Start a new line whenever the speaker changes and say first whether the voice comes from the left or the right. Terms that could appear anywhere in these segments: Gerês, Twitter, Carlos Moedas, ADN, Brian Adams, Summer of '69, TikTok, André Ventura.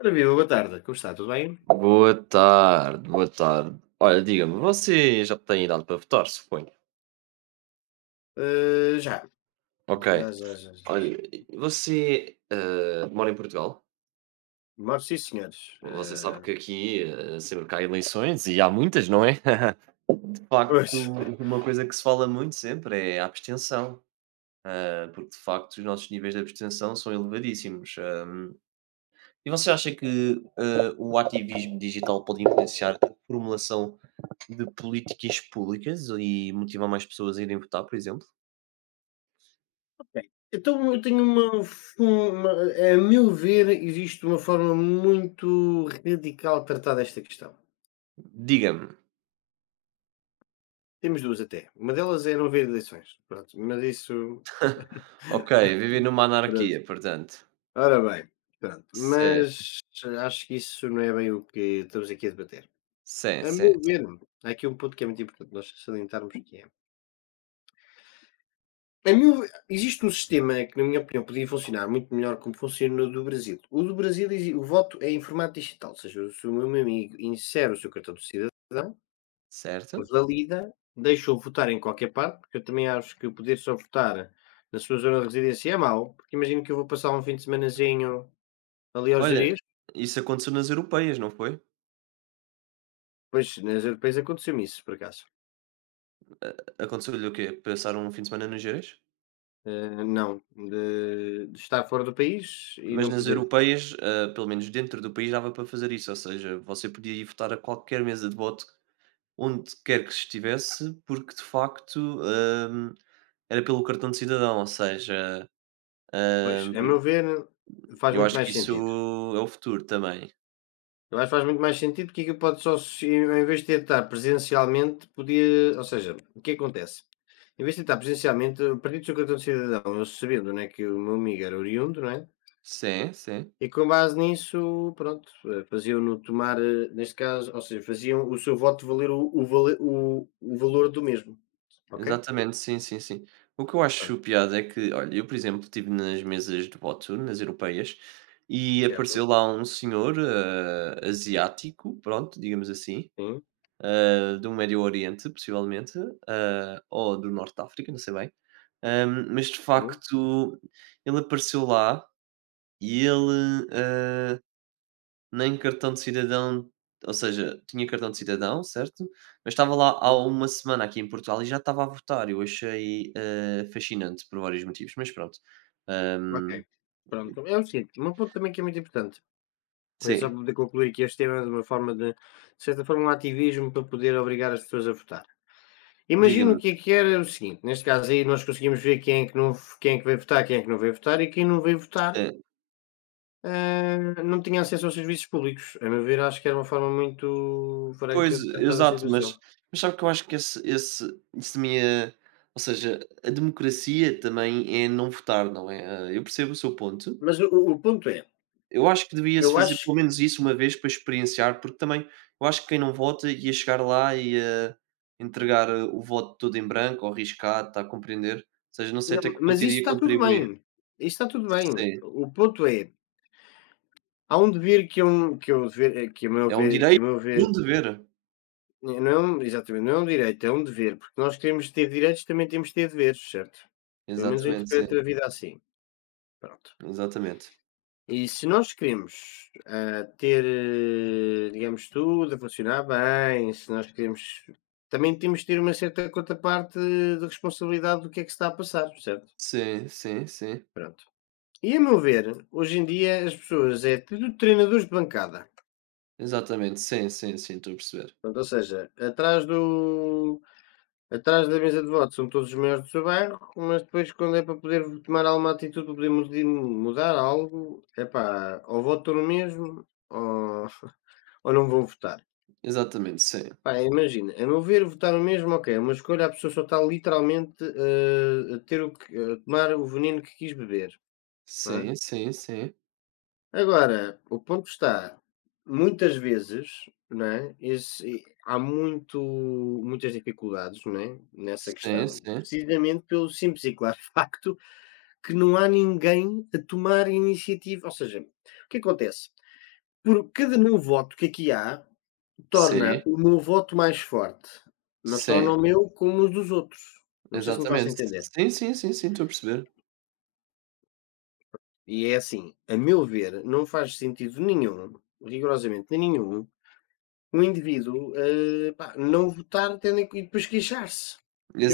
left: Ora viva, boa tarde, como está? Tudo bem?
right: Boa tarde, boa tarde. Olha, diga-me, você já tem idade para votar, suponho?
left: Já,
right: Ok.
left: já, já, já, já,
right: Olha,
left: já.
right: você mora em Portugal?
left: Moro, sim, senhores.
right: Você sabe que aqui sempre que há eleições, e há muitas, não é? De facto,
left: Pois.
right: uma coisa que se fala muito sempre é a abstenção, porque de facto os nossos níveis de abstenção são elevadíssimos. Eh. E você acha que o ativismo digital pode influenciar a formulação de políticas públicas e motivar mais pessoas a irem votar, por exemplo?
left: Bem, então, eu tenho uma, uma. A meu ver, existe uma forma muito radical de tratar desta questão.
right: Diga-me.
left: Temos duas até. Uma delas é não haver eleições. Pronto, mas isso.
right: Ok, vivi numa
left: Pronto.
right: anarquia, portanto.
left: Ora bem, pronto.
right: Sim,
left: Mas acho que isso não é bem o que estamos aqui a debater.
right: sim,
left: A
right: sim,
left: meu ver, há aqui um ponto que é muito importante nós salientarmos que é. A meu ver, existe um sistema que, na minha opinião, podia funcionar muito melhor como funciona o do Brasil. O do Brasil, exi o voto é em formato digital, ou seja, se o meu amigo insere o seu cartão de cidadão,
right: certo.
left: valida, deixa-o votar em qualquer parte, porque eu também acho que o poder só votar na sua zona de residência é mau, porque imagino que eu vou passar um fim de semanazinho ali ao
right: Olha,
left: Gerês.
right: isso aconteceu nas europeias, não foi?
left: Pois, nas europeias aconteceu-me isso, por acaso.
right: Aconteceu-lhe o quê? Passaram um fim de semana nas Gerês?
left: Não, de estar fora do país e
right: Mas
left: não
right: nas
left: poder votar.
right: europeias, ah, pelo menos dentro do país, dava para fazer isso, ou seja, você podia ir votar a qualquer mesa de voto, onde quer que estivesse, porque de facto, era pelo cartão de cidadão, ou seja,
left: Pois,
right: hum,
left: a meu
right: pri-
left: ver, faz
right: eu
left: muito
right: acho
left: mais
right: que isso
left: sentido.
right: é o futuro também.
left: Eu acho que faz muito mais sentido que aquilo pode só, em vez de tentar presencialmente, podia. Ou seja, o que acontece? Em vez de tentar presencialmente, a partir do seu cartão de cidadão, eu sabendo né, que o meu amigo era oriundo, não é?
right: Sim, sim.
left: E com base nisso, pronto, faziam-no tomar, neste caso, ou seja, faziam o seu voto valer o valor do mesmo, ok?
right: Exatamente, sim, sim, sim. O que eu acho
left: Pronto,
right: piada é que, olha, eu, por exemplo, estive nas mesas de voto, nas europeias, e
left: certo.
right: apareceu lá um senhor, asiático, pronto, digamos assim,
left: Sim,
right: do Médio Oriente, possivelmente, ou do Norte de África, não sei bem, mas de
left: sim,
right: facto ele apareceu lá e ele, nem cartão de cidadão, ou seja, tinha cartão de cidadão, certo? Mas estava lá há
left: sim.
right: uma semana aqui em Portugal e já estava a votar. Eu achei, fascinante por vários motivos, mas pronto.
left: Ok.
right: Hum,
left: Pronto, é o seguinte, um ponto também que é muito importante. Olha, só
right: sim,
left: para poder concluir aqui este tema é de uma forma de certa forma, um ativismo para poder obrigar as pessoas a votar. Imagino
right: diga-me.
left: que era o seguinte, neste caso aí nós conseguimos ver quem é que, não, quem é que veio votar, quem é que não veio votar e quem não veio votar
right: Eh,
left: não tinha acesso aos serviços públicos. A meu ver, acho que era uma forma muito
right: Pois,
left: franca de tratar da
right: exato, mas
left: situação.
right: sabe que eu acho que esse esse isso também é, ou seja, a democracia também é não votar, não é? Ah, eu percebo o seu ponto.
left: Mas o ponto é,
right: Eu acho que devia-se
left: eu
right: fazer
left: acho,
right: pelo menos isso uma vez para experienciar, porque também eu acho que quem não vota ia chegar lá e ia entregar o voto todo em branco ou riscado, está a compreender? Ou seja, não sei
left: não,
right: até que ponto
left: mas isso
right: iria
left: está tudo
right: contribuir.
left: bem, isso está tudo bem.
right: Sim,
left: O ponto é, há um dever que a meu
right: é um
left: ver,
right: direito e um dever.
left: não é um exatamente, não é um direito, é um dever, porque nós queremos ter direitos, também temos de ter deveres, certo? Pelo menos eu
right: Exatamente, sim,
left: interpreto a vida assim, pronto.
right: exatamente.
left: E se nós queremos, ter, digamos, tudo a funcionar bem, se nós queremos também temos de ter uma certa contraparte de responsabilidade do que é que se está a passar, certo?
right: Sim, sim, sim.
left: Pronto. E a meu ver, hoje em dia as pessoas é tudo treinadores de bancada,
right: Exatamente, sim, sim, sim, estou a perceber.
left: pronto, ou seja, atrás da mesa de voto são todos os maiores do seu bairro, mas depois quando é para poder tomar alguma atitude, para poder mudi mudar algo, é epá, ou voto no mesmo ou não vou votar.
right: Exatamente, sim.
left: Pá, imagina, a meu ver votar no mesmo, ok, é uma escolha, a pessoa só está literalmente, a ter o que a tomar o veneno que quis beber, não é?
right: Sim, sim, sim.
left: Agora, o ponto está, muitas vezes, não é, esse há muito muitas dificuldades, não é, nessa
right: Sim,
left: questão,
right: sim.
left: precisamente pelo simples e claro facto que não há ninguém a tomar iniciativa ou seja, o que acontece? Por cada meu voto que aqui há,
right: Sim,
left: torna o meu voto mais forte, mas torna
right: sim.
left: o meu como os dos outros. Não sei se me faço
right: Exatamente.
left: entender.
right: Sim, sim, sim, sim, estou a perceber.
left: E é assim, a meu ver, não faz sentido nenhum, rigorosamente nenhum. O indivíduo, pá, não votar tendo em co e depois queixar-se.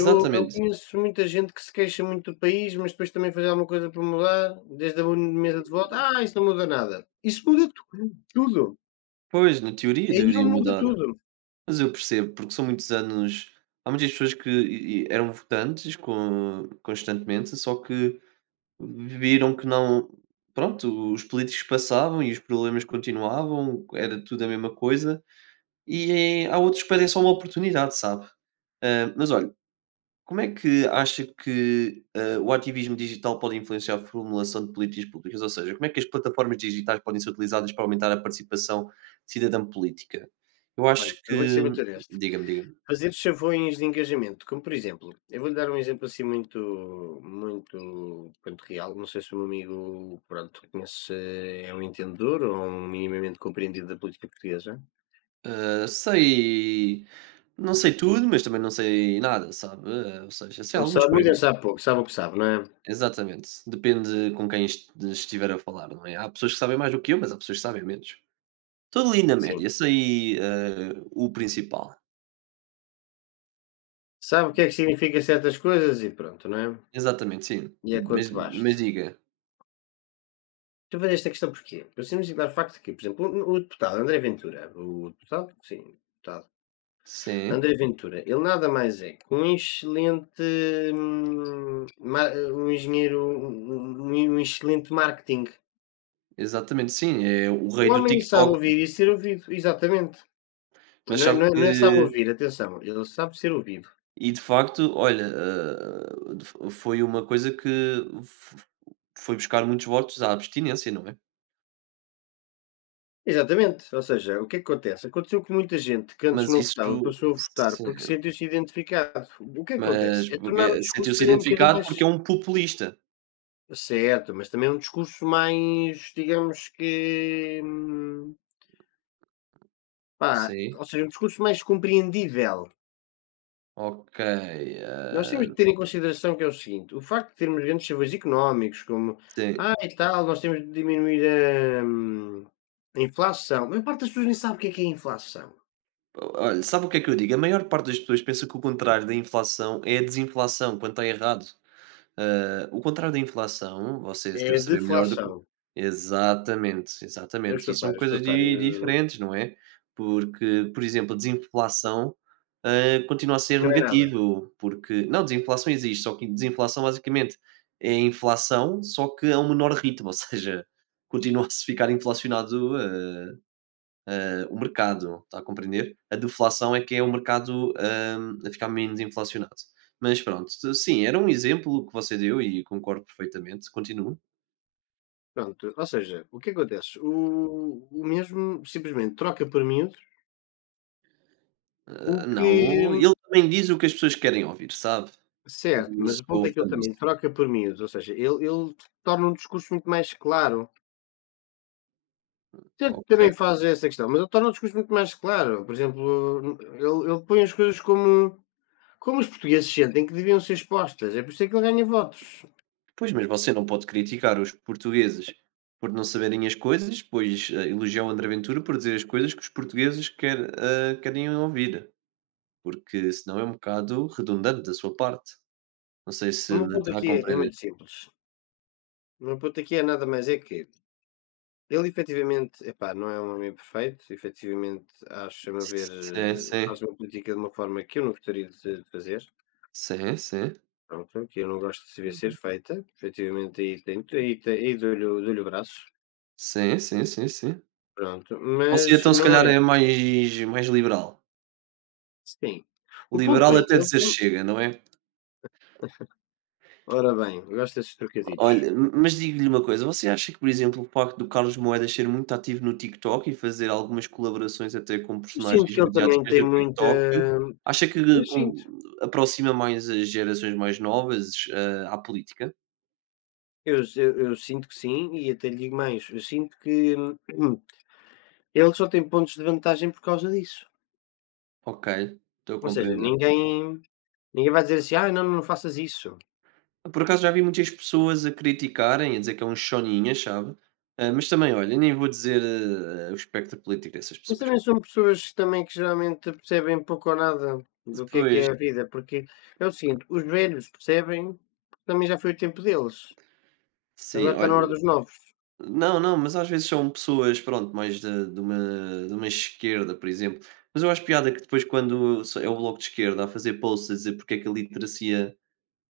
left: Eu conheço muita gente que se queixa muito do país, mas depois também faz alguma coisa para mudar, desde a mesa de voto: "Ah, isso não muda nada". Isso muda tu tudo,
right: Pois, na teoria
left: aí
right: deveria
left: muda
right: mudar,
left: tudo.
right: mas eu percebo, porque são muitos anos, há muitas pessoas que eram votantes constantemente, só que viram que não, pronto, os políticos passavam e os problemas continuavam, era tudo a mesma coisa, e há outros que pedem só uma oportunidade, sabe? Mas olha, como é que acha que, o ativismo digital pode influenciar a formulação de políticas públicas? Ou seja, como é que as plataformas digitais podem ser utilizadas para aumentar a participação cidadã política? Eu
left: Olha,
right: acho
left: eu vou-lhe ser
right: que
left: muito honesto,
right: diga-me, diga-me.
left: fazer chavões de engajamento, como por exemplo, eu vou-lhe dar um exemplo assim muito, pronto, real, não sei se o meu amigo, pronto, conhece é um entendedor ou um minimamente compreendido da política portuguesa.
right: Sei, não sei tudo, mas também não sei nada, sabe, ou seja, sei
left: Não
right: algumas
left: sabe muito nem
right: coisas.
left: sabe pouco, sabe o que sabe, não é?
right: Exatamente, depende com quem es estiver a falar, não é? Há pessoas que sabem mais do que eu, mas há pessoas que sabem menos. Estou ali na
left: Sim.
right: média, sei, o principal.
left: Sabe o que é que significa certas coisas e pronto, não é?
right: Exatamente, sim.
left: E é
right: Mas
left: quanto basta.
right: diga.
left: Tu vês esta questão porquê? Pelo simples e claro facto que, por exemplo, o deputado André Ventura, o deputado, sim, deputado
right: Sim,
left: André Ventura, ele nada mais é que um excelente, ma um engenheiro, um excelente marketing.
right: exatamente, sim, é o
left: O
right: rei do
left: homem sabe
right: TikTok.
left: ouvir e ser ouvido, exatamente.
right: Mas
left: Não é
right: sabe
left: não é não é sabe
right: que,
left: ouvir, atenção, ele sabe ser ouvido.
right: e de facto, olha, de fo foi uma coisa que f foi buscar muitos votos à abstinência, não é?
left: Exatamente, ou seja, o que é que acontece? Aconteceu que muita gente que antes
right: Mas
left: não
right: isso,
left: votava passou a votar
right: sim,
left: porque sentiu-se identificado. O que é que acontece?
right: mas
left: É tornar o
right: porque
left: discurso
right: sentiu-se
left: também um bocadinho
right: identificado porque
left: mais
right: é um populista.
left: certo, mas também um discurso mais, digamos que, pá,
right: Sim,
left: ou seja, um discurso mais compreendível.
right: ok,
left: Nós
right: hã,
left: temos de ter em consideração que é o seguinte: o facto de termos grandes chavões económicos, como
right: sim.
left: ah, e tal, nós temos de diminuir a, hum, a inflação. A maior parte das pessoas nem sabe o que é inflação,
right: Olha, sabe o que é que eu digo? A maior parte das pessoas pensa que o contrário da inflação é a desinflação, quando está errado. Ah, o contrário da inflação, você deve
left: é
right: saber melhor do que.
left: deflação.
right: Exatamente,
left: Eu
right: exatamente.
left: estou
right: E
left: a
right: são
left: par,
right: coisas di
left: eu
right: diferentes, não é? Porque, por exemplo, a desinflação, continua a ser
left: não é nada.
right: negativo, porque não, desinflação existe, só que desinflação basicamente é a inflação, só que a um menor ritmo, ou seja, continua a se ficar inflacionado, o mercado, está a compreender? A deflação é que é o mercado a ficar menos inflacionado. Mas pronto, sim, era um exemplo que você deu e concordo perfeitamente. Continuo.
left: Pronto, ou seja, o que acontece? O mesmo simplesmente troca por miúdos, o
right: Ah,
left: que
right: não, ele também diz o que as pessoas querem ouvir, sabe? Eu
left: certo,
right: não
left: mas o
right: sou
left: ponto é que
right: fã
left: ele também
right: disso.
left: troca por miúdos, ou seja, ele torna um discurso muito mais claro. Certo que
right: Ok.
left: também faz essa questão, mas ele torna o discurso muito mais claro. Por exemplo, ele põe as coisas como como os portugueses sentem que deviam ser expostas, é por isso é que ele ganha votos.
right: Pois, mas você não pode criticar os portugueses por não saberem as coisas, pois elogiar o André Ventura por dizer as coisas que os portugueses querem ouvir, porque senão é um bocado redundante da sua parte. Não sei
left: O
right: se
left: meu
right: me
left: ponto
right: está a
left: aqui é
right: compreender.
left: muito simples, o meu ponto aqui é nada mais é que ele efetivamente, epá, não é um homem perfeito, efetivamente acho, a meu ver,
right: Sim, sim.
left: faz uma política de uma forma que eu não gostaria de de fazer,
right: Sim, sim.
left: pronto, que eu não gosto de se ver ser feita, efetivamente aí, tem, aí dou-lhe o braço,
right: Sim, sim, sim, sim.
left: pronto,
right: Você
left: mas
right: então se
left: não
right: calhar é
left: é,
right: mais liberal.
left: sim. O ponto
right: Liberal
left: é,
right: até
left: ele
right: dizer
left: tem,
right: chega, não é?
left: ora bem, eu gosto desses
right: Olha,
left: trocadilhos.
right: m mas digo-lhe uma coisa, você acha que, por exemplo, o facto do Carlos Moedas ser muito ativo no TikTok e fazer algumas colaborações até com
left: Eu sinto
right: personagens
left: que ele também
right: mediáticas
left: tem
right: do
left: muita,
right: TikTok, acha
left: eu
right: que com
left: sinto,
right: aproxima mais as gerações mais novas, à política?
left: eu sinto que sim, e até lhe digo mais, eu sinto que ele só tem pontos de vantagem por causa disso.
right: Ok, estou a
left: Ou seja,
right: compreender.
left: ninguém vai dizer assim: "ah não, não faças isso".
right: Por acaso já vi muitas pessoas a criticarem, a dizer que é um choninhas, sabe? Ah, mas também, olha, nem vou dizer o espectro político dessas
left: Mas
right: pessoas.
left: também são pessoas também que geralmente percebem pouco ou nada do que
right: Depois,
left: é a vida, porque é o seguinte, os velhos percebem, porque também já foi o tempo deles,
right: sim,
left: agora está
right: olha,
left: na hora dos novos,
right: não, não, mas às vezes são pessoas, pronto, mais de uma esquerda, por exemplo. Mas eu acho piada que depois, quando é o bloco de esquerda a fazer posts a dizer porque é que a literacia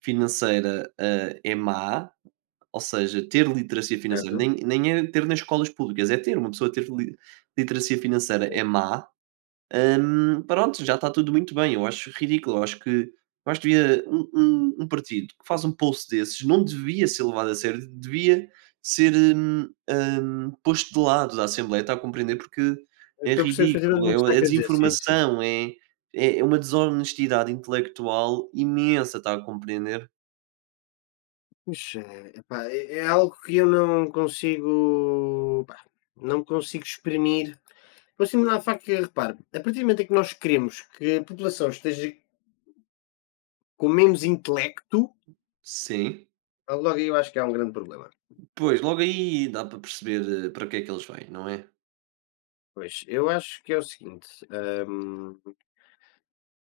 right: financeira é má, ou seja, ter literacia financeira,
left: certo?
right: nem é ter nas escolas públicas, é ter, uma pessoa ter literacia financeira é má. Pronto, já está tudo muito bem. Eu acho ridículo. Eu acho que devia um partido que faz um post desses não devia ser levado a sério, devia ser posto de lado da Assembleia, está a compreender? Porque é
left: Estou a perceber
right: ridículo,
left: perfeitamente o
right: é,
left: que está a
right: é
left: querer dizer, sim, sim.
right: desinformação, é uma desonestidade intelectual imensa, está a compreender?
left: Mas, epá, é algo que eu não consigo, pá, não consigo exprimir. Pelo simples a faca que, repare, a partir do momento em que nós queremos que a população esteja com menos intelecto,
right: Sim.
left: ah, logo aí eu acho que há um grande problema.
right: Pois, logo aí dá para perceber para que é que eles vêm, não é?
left: Pois, eu acho que é o seguinte, hum,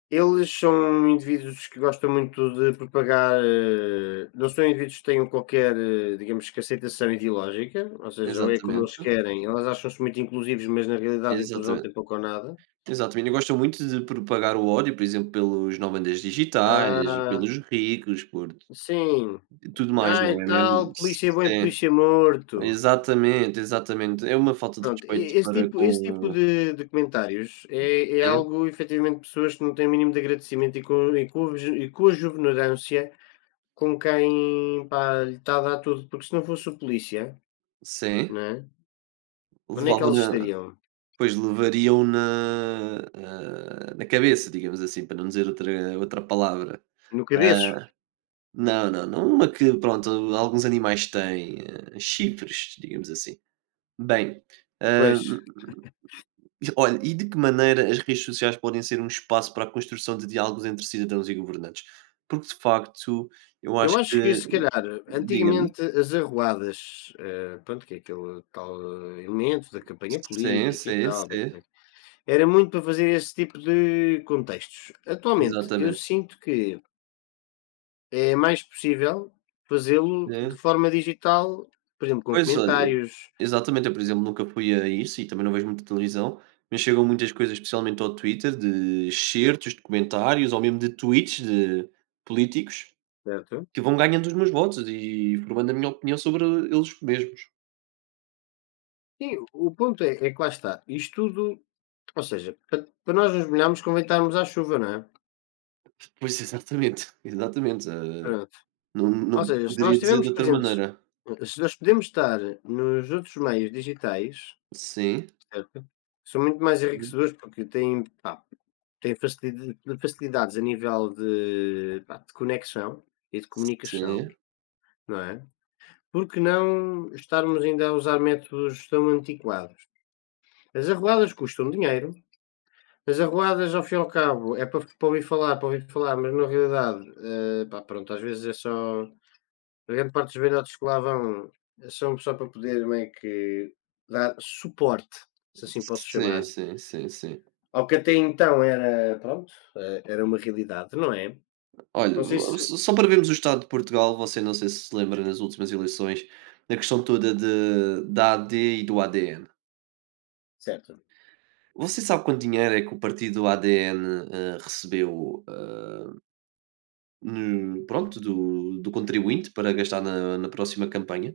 left: eles são indivíduos que gostam muito de propagar, não são indivíduos que tenham qualquer, digamos que aceitação ideológica, ou seja, ou é como eles
right: Exatamente.
left: querem, elas acham-se muito inclusivos, mas na realidade a inclusão
right: Exatamente.
left: tem pouco ou nada.
right: Exatamente, eu gosto muito de propagar o ódio, por exemplo, pelos nómadas digitais,
left: Ah,
right: pelos ricos, por
left: sim.
right: tudo mais, não
left: Ai,
right: é mesmo?
left: tal, polícia é bom e
right: Sim,
left: polícia é morto.
right: exatamente, exatamente. É uma falta de
left: Pronto,
right: respeito
left: e
right: para
left: esse tipo
right: com,
left: de comentários é
right: sim,
left: algo efetivamente pessoas que não têm o mínimo de agradecimento e com a exuberância com quem, pá, lhe está a dar tudo, porque se não fosse o polícia,
right: sim,
left: não é, onde é que eles
right: levava-na,
left: estariam?
right: pois, levariam na, na cabeça, digamos assim, para não dizer outra palavra.
left: No cabeço?
right: Não, não, não uma que, pronto, alguns animais têm, chifres, digamos assim. Bem, eh,
left: Pois.
right: olha, e de que maneira as redes sociais podem ser um espaço para a construção de diálogos entre cidadãos e governantes? Porque de facto, eu acho
left: Eu acho que
right: que
left: se calhar
right: diga-me.
left: antigamente as arruadas, pronto, que é aquele tal elemento da campanha
right: Sim,
left: política e
right: sim,
left: tal, bem,
right: sim,
left: bem, era muito para fazer esse tipo de contextos. Atualmente eu
right: exatamente.
left: sinto que é mais possível fazê-lo
right: É.
left: de forma digital, por exemplo, com
right: Pois olha,
left: comentários,
right: exatamente, eu por exemplo nunca fui a isso e também não vejo muita televisão, mas chegam muitas coisas, especialmente ao Twitter, de excertos de comentários ou mesmo de tweets de políticos
left: certo?
right: que vão ganhando os meus votos e formando a minha opinião sobre eles mesmos.
left: Sim, o ponto é, é que lá está. Isto tudo, ou seja, para, para nós nos molharmos convém estarmos à chuva, não é?
right: Pois exatamente, exatamente.
left: Pronto.
right: Não
left: Ou
right: não
left: seja, se nós
right: poderia dizer de
left: estivermos
right: outra
left: presentes,
right: maneira.
left: se nós podemos estar nos outros meios digitais,
right: Sim,
left: certo? São muito mais
right: hum,
left: enriquecedores porque têm, pá, têm facilidades a nível de, pá, de conexão e de comunicação,
right: sim,
left: não é? Por que não estarmos ainda a usar métodos tão antiquados? As arruadas custam dinheiro, as arruadas, ao fim e ao cabo, é para, para ouvir falar, mas na realidade, pá, pronto, às vezes é só. A grande parte dos velhotes que lá vão são só para poder meio que dar suporte, se assim posso
right: sim,
left: chamar.
right: sim, sim, sim.
left: Ao que até então era, pronto, era uma realidade, não é?
right: Olha,
left: Não sei se.
right: o só só para vermos o estado de Portugal, você, não sei se se lembra nas últimas eleições, da questão toda de da AD e do ADN.
left: Certo.
right: Você sabe quanto dinheiro é que o partido ADN, recebeu, no, pronto, do contribuinte para gastar na próxima campanha?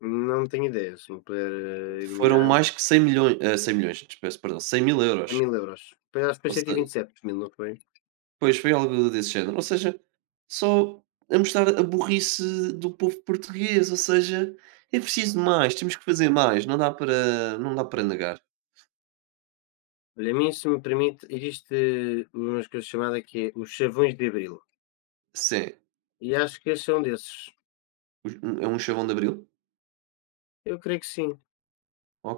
left: Não tenho ideia, se me puder
right: Foram
left: iluminar.
right: mais que 100.000.000, cem milhões, peço perdão, cem mil
left: É
right: euros
left: mil euros. Depois acho que foi 127 mil, não foi?
right: Pois, foi algo desse género. Ou seja, só a mostrar a burrice do povo português, ou seja, é preciso mais, temos que fazer mais, não dá para negar.
left: Olha, a mim, se me permite, existe umas coisas chamada que é os chavões de abril.
right: Sim,
left: E acho que esse é um desses.
right: os é um chavão de Abril,
left: Eu creio que sim.
right: ok?